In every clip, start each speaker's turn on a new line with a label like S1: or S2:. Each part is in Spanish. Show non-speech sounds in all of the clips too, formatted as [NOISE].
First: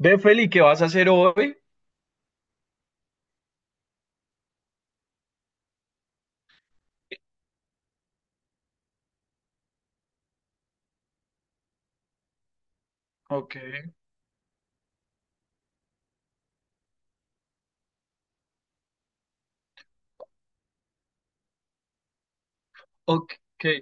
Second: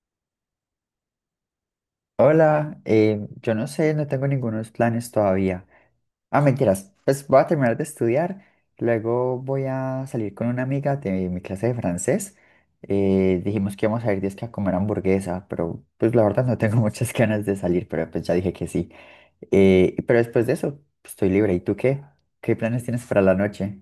S1: Ve, Feli, ¿qué vas a hacer hoy?
S2: Hola, yo no sé, no tengo ningunos planes todavía. Ah, mentiras, pues voy a terminar de estudiar, luego voy a salir con una amiga de mi clase de francés.
S1: Ok,
S2: Dijimos que íbamos a ir disque a comer hamburguesa, pero pues la verdad no tengo muchas [LAUGHS] ganas de salir, pero pues ya dije que sí. Pero después de eso, pues, estoy libre. ¿Y tú qué? ¿Qué planes tienes para
S1: ok.
S2: la noche?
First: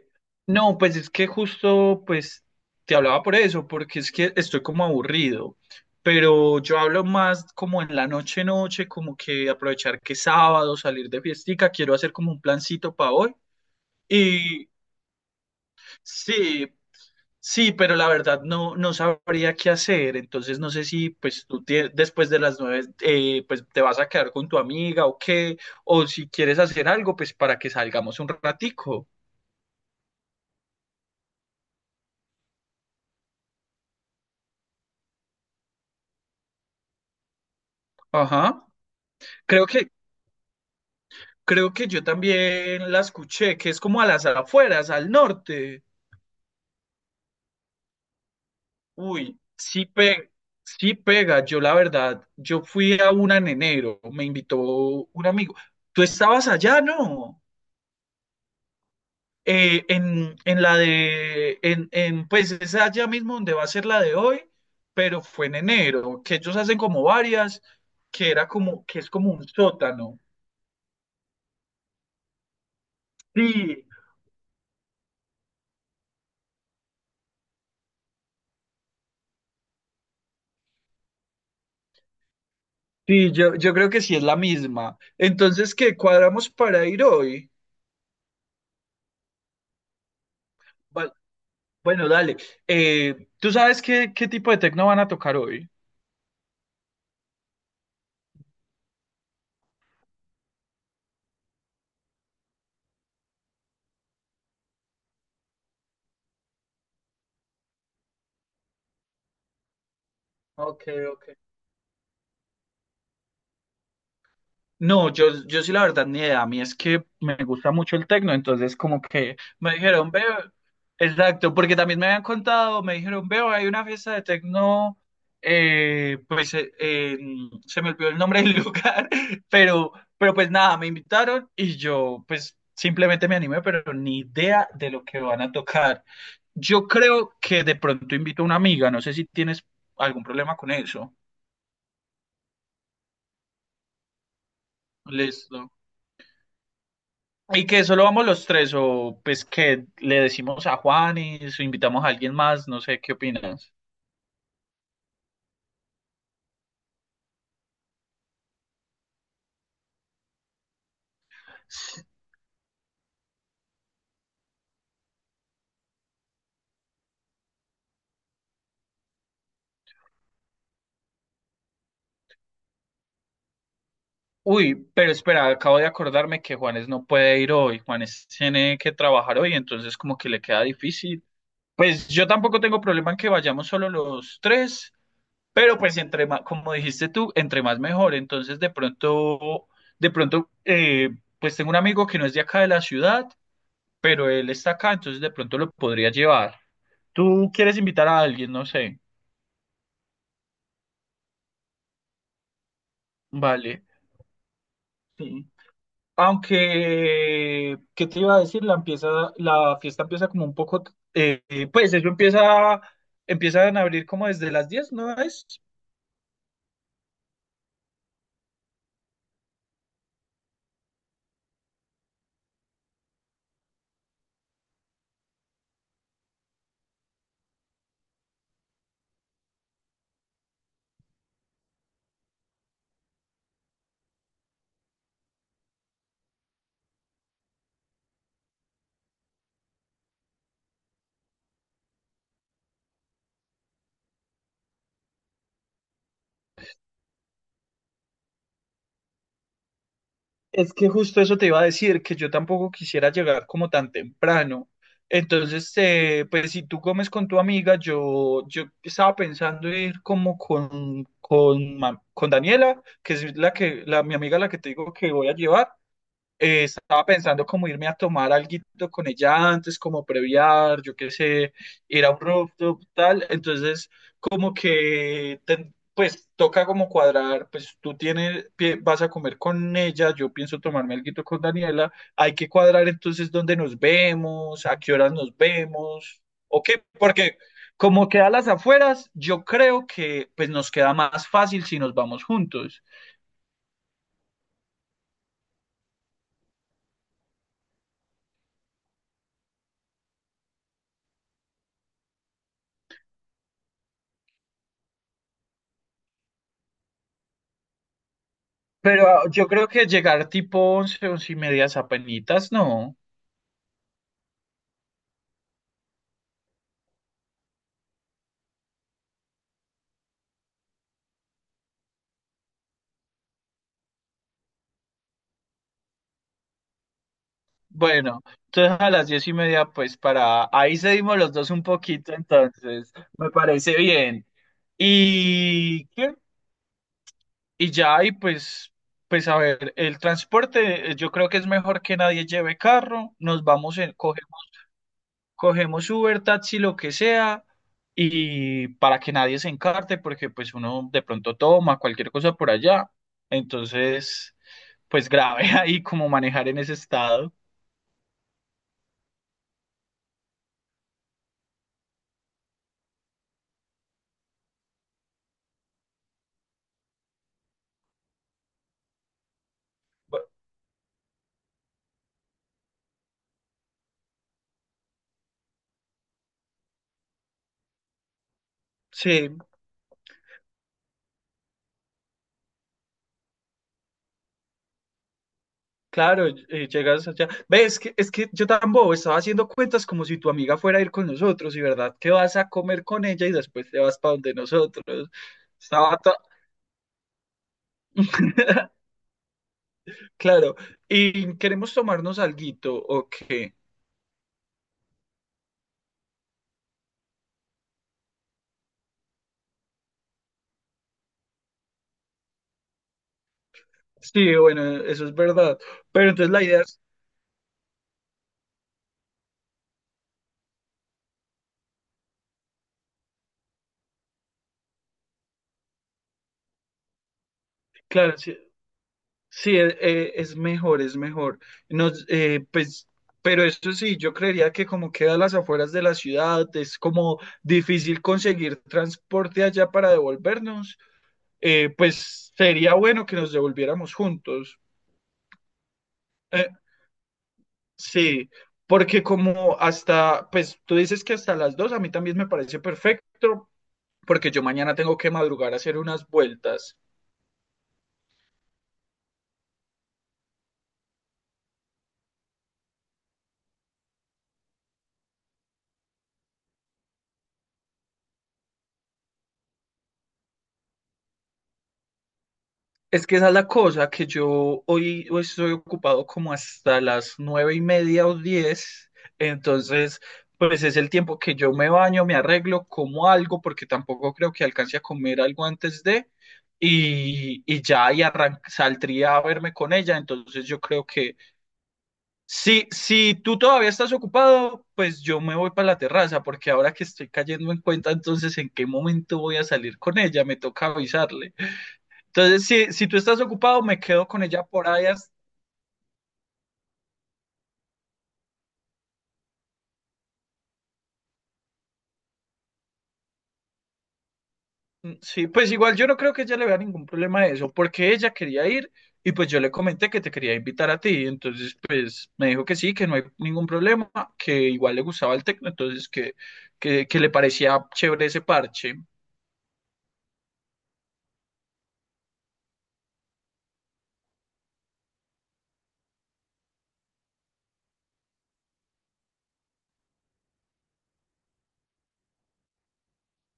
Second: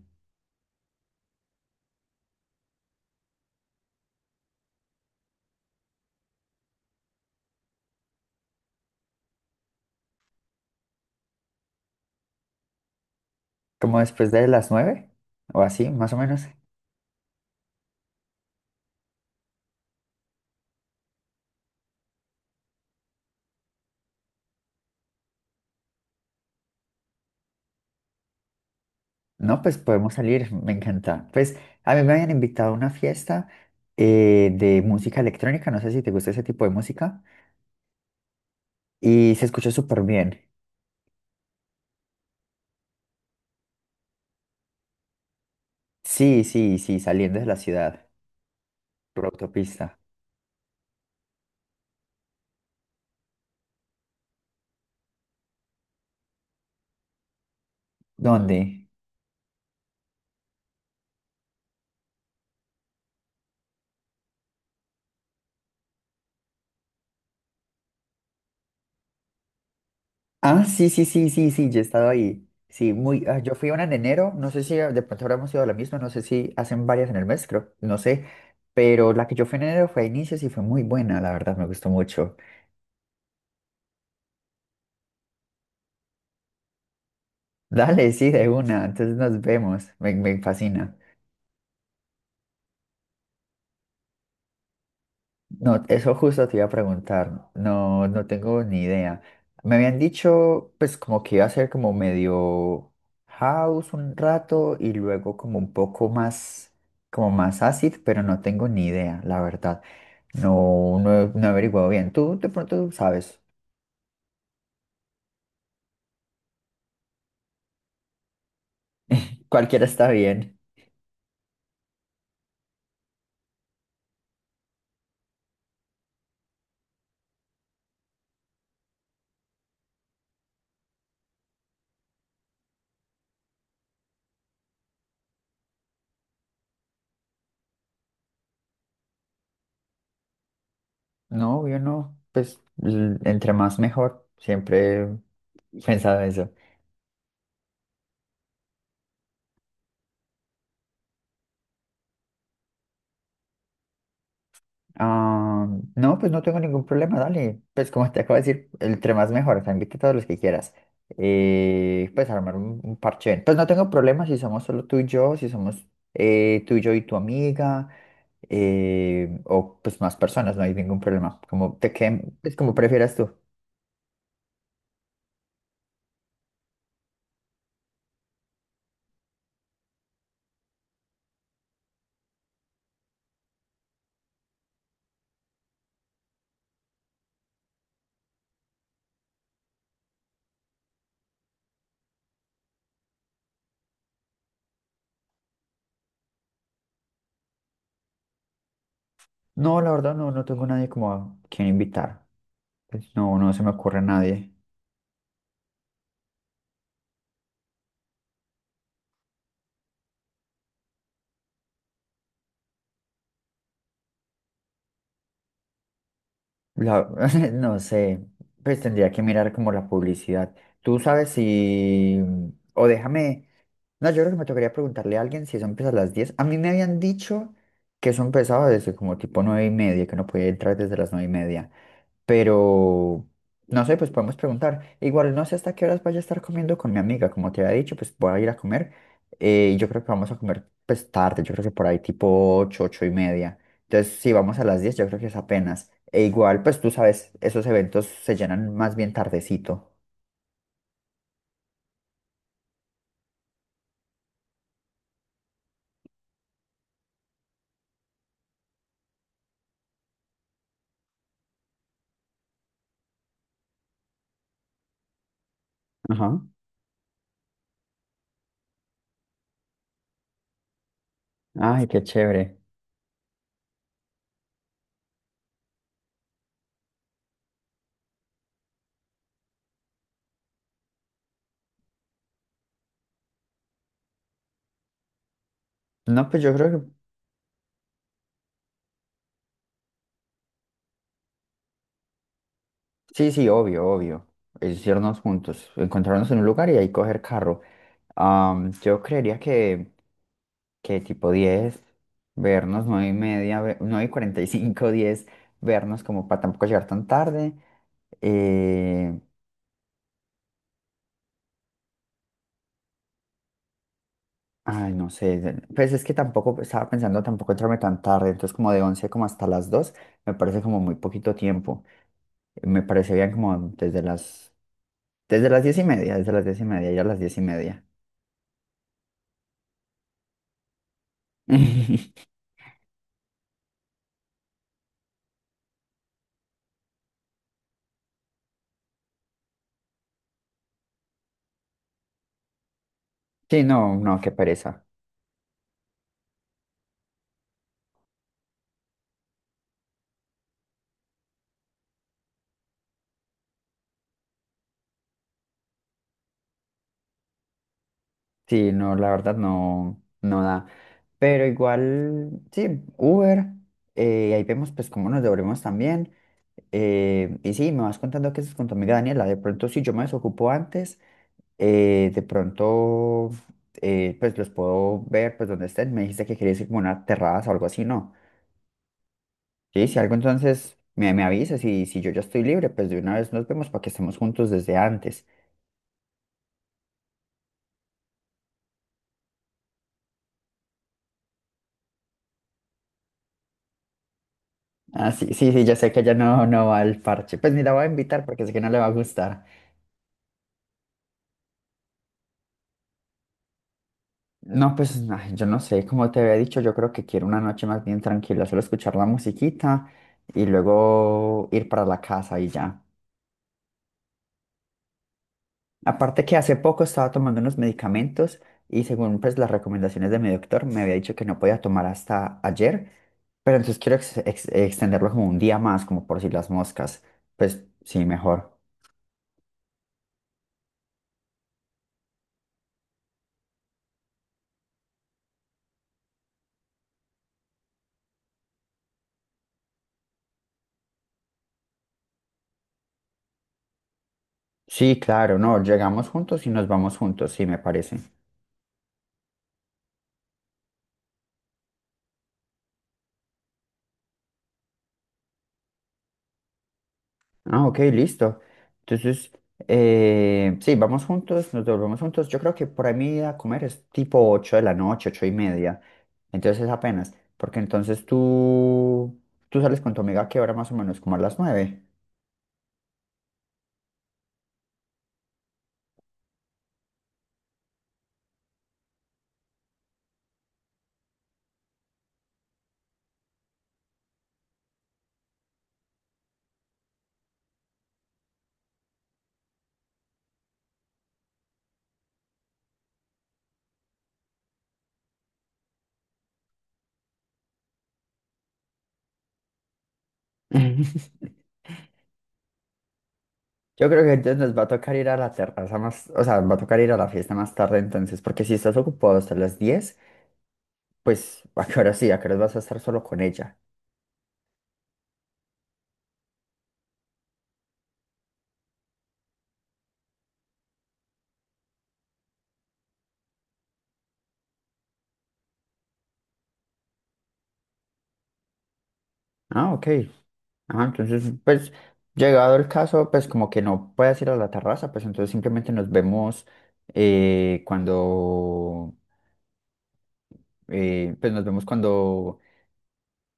S1: No, pues es que justo, pues, te hablaba por eso, porque es que estoy como aburrido, pero yo hablo más como en la noche, noche, como que aprovechar que es sábado, salir de fiestica, quiero hacer como un plancito para hoy.
S2: ¿Como después de
S1: Y
S2: las 9? ¿O así, más o menos?
S1: sí, sí, pero la verdad no, no sabría qué hacer. Entonces no sé si pues después de las nueve, pues te vas a quedar con tu amiga o qué, o si quieres hacer algo pues para que salgamos un ratico.
S2: No, pues podemos salir, me encanta. Pues a mí me habían invitado a una fiesta de música electrónica, no sé si te gusta ese tipo de música,
S1: Ajá.
S2: y se
S1: Creo
S2: escuchó
S1: que
S2: súper bien.
S1: creo que yo también la escuché, que es como a las afueras, al norte.
S2: Sí, sí, sí, saliendo de la ciudad, por
S1: Uy, sí
S2: autopista.
S1: pega, sí pega. Yo la verdad, yo fui a una en enero, me invitó un amigo. ¿Tú estabas allá, no?
S2: ¿Dónde?
S1: En la de, pues es allá mismo donde va a ser la de hoy, pero fue en enero, que ellos hacen como varias, que era como, que es como un sótano.
S2: Ah, sí, sí, sí, sí, sí, yo he estado ahí. Sí, muy, ah, yo fui a una
S1: Sí,
S2: en enero, no sé si de pronto ahora hemos ido a la misma, no sé si hacen varias en el mes, creo, no sé, pero la que yo fui en enero fue a inicios y fue muy buena, la verdad, me gustó mucho.
S1: sí, yo creo que sí es la misma. Entonces, ¿qué cuadramos para ir hoy?
S2: Dale, sí, de una, entonces nos vemos, me fascina.
S1: Va- bueno, dale. ¿Tú sabes qué, qué tipo de tecno van a tocar hoy?
S2: No, eso justo te iba a preguntar. No, no tengo ni idea. Me habían dicho, pues, como que iba a ser como medio house un rato y luego como un poco más, como más acid, pero no tengo ni idea, la verdad.
S1: Ok,
S2: No, no, he
S1: ok.
S2: no he averiguado bien. Tú de pronto sabes.
S1: No, yo sí la verdad ni idea. A mí es que me gusta mucho el tecno, entonces como que me
S2: Cualquiera está
S1: dijeron, veo,
S2: bien.
S1: exacto, porque también me habían contado, me dijeron, veo, hay una fiesta de tecno, se me olvidó el nombre del [LAUGHS] lugar, pero, pero pues nada, me invitaron y yo pues simplemente me animé, pero ni idea de lo que van a tocar. Yo creo que de pronto invito a una amiga, no sé si tienes algún problema con eso.
S2: No, yo no. Pues, entre más mejor. Siempre
S1: Listo.
S2: he pensado eso.
S1: ¿Y que solo vamos los tres? ¿O pues que le decimos a Juanes o invitamos a alguien más? No sé, ¿qué opinas?
S2: Ah, no, pues no tengo ningún problema, dale. Pues como te acabo de decir, entre más mejor, o sea, invita a todos los que quieras. Pues armar un parche. Pues no tengo problema si somos solo tú y yo, si somos tú y yo y tu amiga, o pues más personas, no hay ningún problema. Como te queden, es como prefieras tú.
S1: Uy, pero espera, acabo de acordarme que Juanes no puede ir hoy. Juanes tiene que trabajar hoy, entonces como que le queda difícil. Pues yo tampoco tengo problema en que vayamos solo los tres, pero pues entre más, como dijiste tú, entre más mejor. Entonces de pronto, de pronto, eh, pues tengo un amigo que no es de acá de la ciudad, pero él está acá, entonces de pronto lo podría llevar. Tú quieres invitar a alguien, no sé.
S2: No, la verdad no, no tengo nadie como a quien invitar. Pues no, no se me
S1: Vale.
S2: ocurre a nadie.
S1: Sí. Aunque, ¿qué te iba a decir? La fiesta empieza como un poco, pues empiezan a abrir como desde las 10, ¿no es?
S2: La- [LAUGHS] no sé, pues tendría que mirar como la publicidad. Tú sabes si, o déjame. No, yo creo que me tocaría preguntarle a alguien si eso empieza a las 10. A mí me habían dicho que eso empezaba desde como tipo 9:30, que no podía entrar desde las 9:30. Pero no sé, pues podemos preguntar. Igual no sé hasta qué horas vaya a estar comiendo con mi amiga. Como te había dicho, pues voy a ir a comer. Y yo creo que vamos a comer pues tarde. Yo creo que por ahí tipo 8 8:30. Entonces, si vamos a las 10 yo creo que es apenas. E igual, pues tú sabes, esos eventos se llenan más bien tardecito.
S1: Es que justo eso te iba a decir, que yo tampoco quisiera llegar como tan temprano. Entonces, pues si tú comes con tu amiga, yo estaba pensando ir como con, con Daniela, que es la que, la, mi amiga la que te digo que voy a llevar.
S2: Ajá.
S1: Estaba pensando como irme a tomar alguito con ella antes, como previar, yo qué sé,
S2: Ay, qué
S1: ir a un
S2: chévere.
S1: rooftop, tal. Entonces, como que, pues, toca como cuadrar, pues, tú tienes, vas a comer con ella, yo pienso tomarme alguito con Daniela. Hay que cuadrar entonces dónde nos vemos, a qué horas nos vemos,
S2: No, pues yo
S1: o
S2: creo
S1: qué,
S2: que
S1: porque como queda a las afueras, yo creo que, pues, nos queda más fácil si nos vamos juntos.
S2: sí, sí, obvio, obvio. Es irnos juntos, encontrarnos en un lugar y ahí coger carro. Yo creería que tipo 10, vernos 9:30, 9 y cuarenta y cinco, 10, vernos como para tampoco llegar tan tarde.
S1: Pero
S2: Eh,
S1: ah, yo creo que llegar tipo once, 11 y media apenitas, no.
S2: Ay, no sé, pues es que tampoco estaba pensando tampoco entrarme tan tarde, entonces como de 11 como hasta las 2 me parece como muy poquito tiempo. Me parece bien como desde las 10:30, desde las 10:30, ya a las 10:30.
S1: Bueno, entonces a las 10 y media, pues para... Ahí seguimos los dos un poquito,
S2: [LAUGHS]
S1: entonces me parece bien. Y, ¿qué? Y ya, y pues, pues a ver, el transporte, yo creo que es mejor que nadie lleve carro, nos
S2: Sí,
S1: vamos en,
S2: no, no, qué
S1: cogemos,
S2: pereza.
S1: cogemos Uber, taxi, lo que sea, y para que nadie se encarte, porque pues uno de pronto toma cualquier cosa por allá. Entonces... pues grave [LAUGHS] ahí como manejar en ese estado.
S2: Sí, no, la verdad no, no da. Pero igual, sí, Uber, ahí vemos pues cómo nos devolvemos también. Y sí, me vas contando que es con tu amiga Daniela. De pronto, si yo me
S1: Bu-
S2: desocupo antes, de pronto, pues los puedo ver, pues donde estén. Me dijiste que querías ir como a una terraza o algo así, ¿no?
S1: Sí,
S2: Sí, si algo entonces me avisas y si yo ya estoy libre, pues de una vez nos vemos para que estemos juntos desde antes.
S1: claro, llegas allá. Ve, es que yo tan bobo estaba haciendo cuentas como si tu amiga fuera a ir con nosotros y verdad que vas a comer con ella y después te vas para donde nosotros.
S2: Ah, sí, sí, sí, ya sé
S1: Estaba
S2: que
S1: to-
S2: ella no, no va al parche. Pues ni la voy a invitar porque sé que no le va a
S1: [LAUGHS]
S2: gustar.
S1: Claro, y queremos tomarnos alguito, ok.
S2: No, pues ay, yo no sé, como te había dicho, yo creo que quiero una noche más bien tranquila, solo escuchar la musiquita y luego ir para la casa y ya.
S1: Sí, bueno, eso es verdad. Pero
S2: Aparte
S1: entonces
S2: que
S1: la
S2: hace
S1: idea es,
S2: poco estaba tomando unos medicamentos y según pues las recomendaciones de mi doctor me había dicho que no podía tomar hasta ayer, pero entonces quiero extenderlo como un día más, como por si las moscas. Pues sí,
S1: claro, sí,
S2: mejor.
S1: sí, es, mejor, es mejor. Nos, pues, pero esto sí, yo creería que como queda a las afueras de la ciudad, es como difícil conseguir transporte allá para devolvernos. Pues sería bueno que nos devolviéramos juntos.
S2: Sí, claro, no, llegamos juntos
S1: Eh,
S2: y nos vamos juntos, sí, me parece.
S1: sí, porque como hasta, pues tú dices que hasta las dos, a mí también me parece perfecto, porque yo mañana tengo que madrugar a hacer unas vueltas.
S2: Ah, ok, listo. Entonces, sí, vamos juntos, nos devolvemos juntos. Yo creo que por ahí mi ida a comer es tipo 8 de la noche, 8:30. Entonces apenas, porque entonces tú sales con tu amiga, ¿que hora más o menos, como a las 9?
S1: Es que esa es la cosa, que yo hoy, hoy estoy ocupado como hasta las nueve y media o diez, entonces pues es el tiempo que yo me baño, me arreglo, como algo, porque tampoco creo que alcance a comer algo antes de, y ya y saldría a verme con ella, entonces yo creo que si, si tú todavía estás ocupado, pues yo me voy para la terraza, porque ahora que estoy cayendo en cuenta, entonces en qué momento voy a salir con ella, me toca
S2: [LAUGHS]
S1: avisarle. Entonces, si, si tú estás ocupado, me
S2: Yo creo
S1: quedo
S2: que
S1: con
S2: entonces
S1: ella
S2: nos va
S1: por
S2: a
S1: ahí.
S2: tocar ir a la terraza más, o sea, va a tocar ir a la fiesta más tarde entonces, porque si estás ocupado hasta las 10, pues [LAUGHS] a qué hora sí, a qué hora vas a estar solo con ella.
S1: Sí, pues igual yo no creo que ella le vea ningún problema de eso, porque ella quería ir y pues yo le comenté que te quería invitar a ti. Entonces, pues me dijo que sí, que no hay ningún problema, que igual le gustaba el tecno, entonces que le parecía chévere ese parche.
S2: Ah, ok. Ah, entonces, pues, llegado el caso, pues como que no puedas ir a la terraza, pues entonces simplemente nos vemos cuando, pues nos vemos cuando,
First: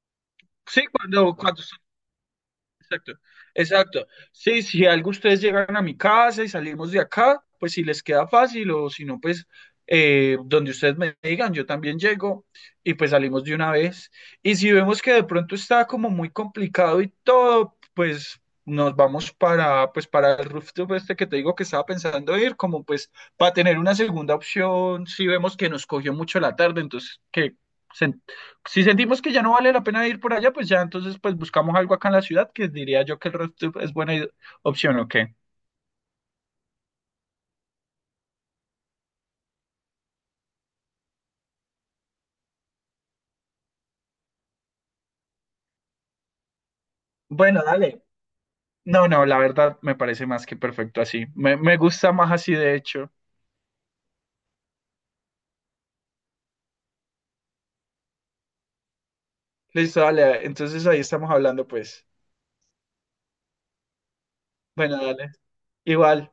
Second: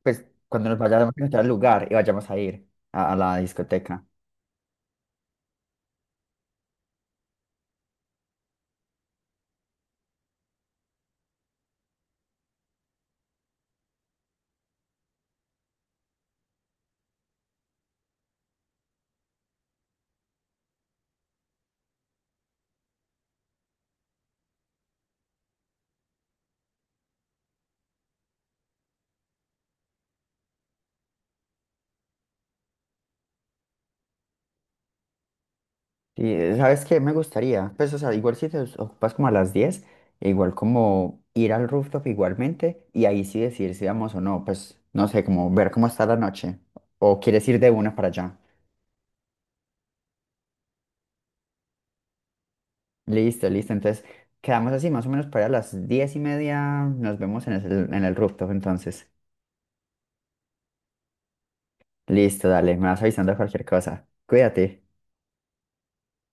S2: pues cuando nos
S1: Sí,
S2: vayamos a
S1: cuando,
S2: encontrar el
S1: cuando
S2: lugar y vayamos a ir a,
S1: exacto,
S2: a la discoteca.
S1: exacto. Sí, si algo ustedes llegan a mi casa y salimos de acá, pues si les queda fácil o si no, pues donde ustedes me digan, yo también llego y pues salimos de una vez. Y si vemos que de pronto está como muy complicado y todo, pues nos vamos para, pues para el rooftop este que te digo que estaba pensando ir, como pues para tener una segunda opción, si vemos que nos cogió mucho la tarde, entonces que se- si sentimos que ya no vale la pena ir por allá, pues ya entonces pues buscamos algo acá en la ciudad que diría yo que el redtube es buena opción o qué.
S2: Y ¿sabes qué? Me gustaría, pues, o sea, igual si te ocupas como a las 10, e igual como ir al rooftop igualmente y ahí sí decidir si vamos o no, pues, no sé, como ver cómo está la noche o quieres ir
S1: Bueno,
S2: de una
S1: dale.
S2: para allá.
S1: No, no, la verdad me parece más que perfecto así. Me gusta más así de hecho.
S2: Listo, listo. Entonces, quedamos así, más o menos para las 10:30. Nos vemos en el, rooftop, entonces.
S1: Listo, dale. Entonces ahí estamos hablando, pues.
S2: Listo, dale, me vas avisando cualquier cosa. Cuídate.
S1: Bueno, dale. Igual.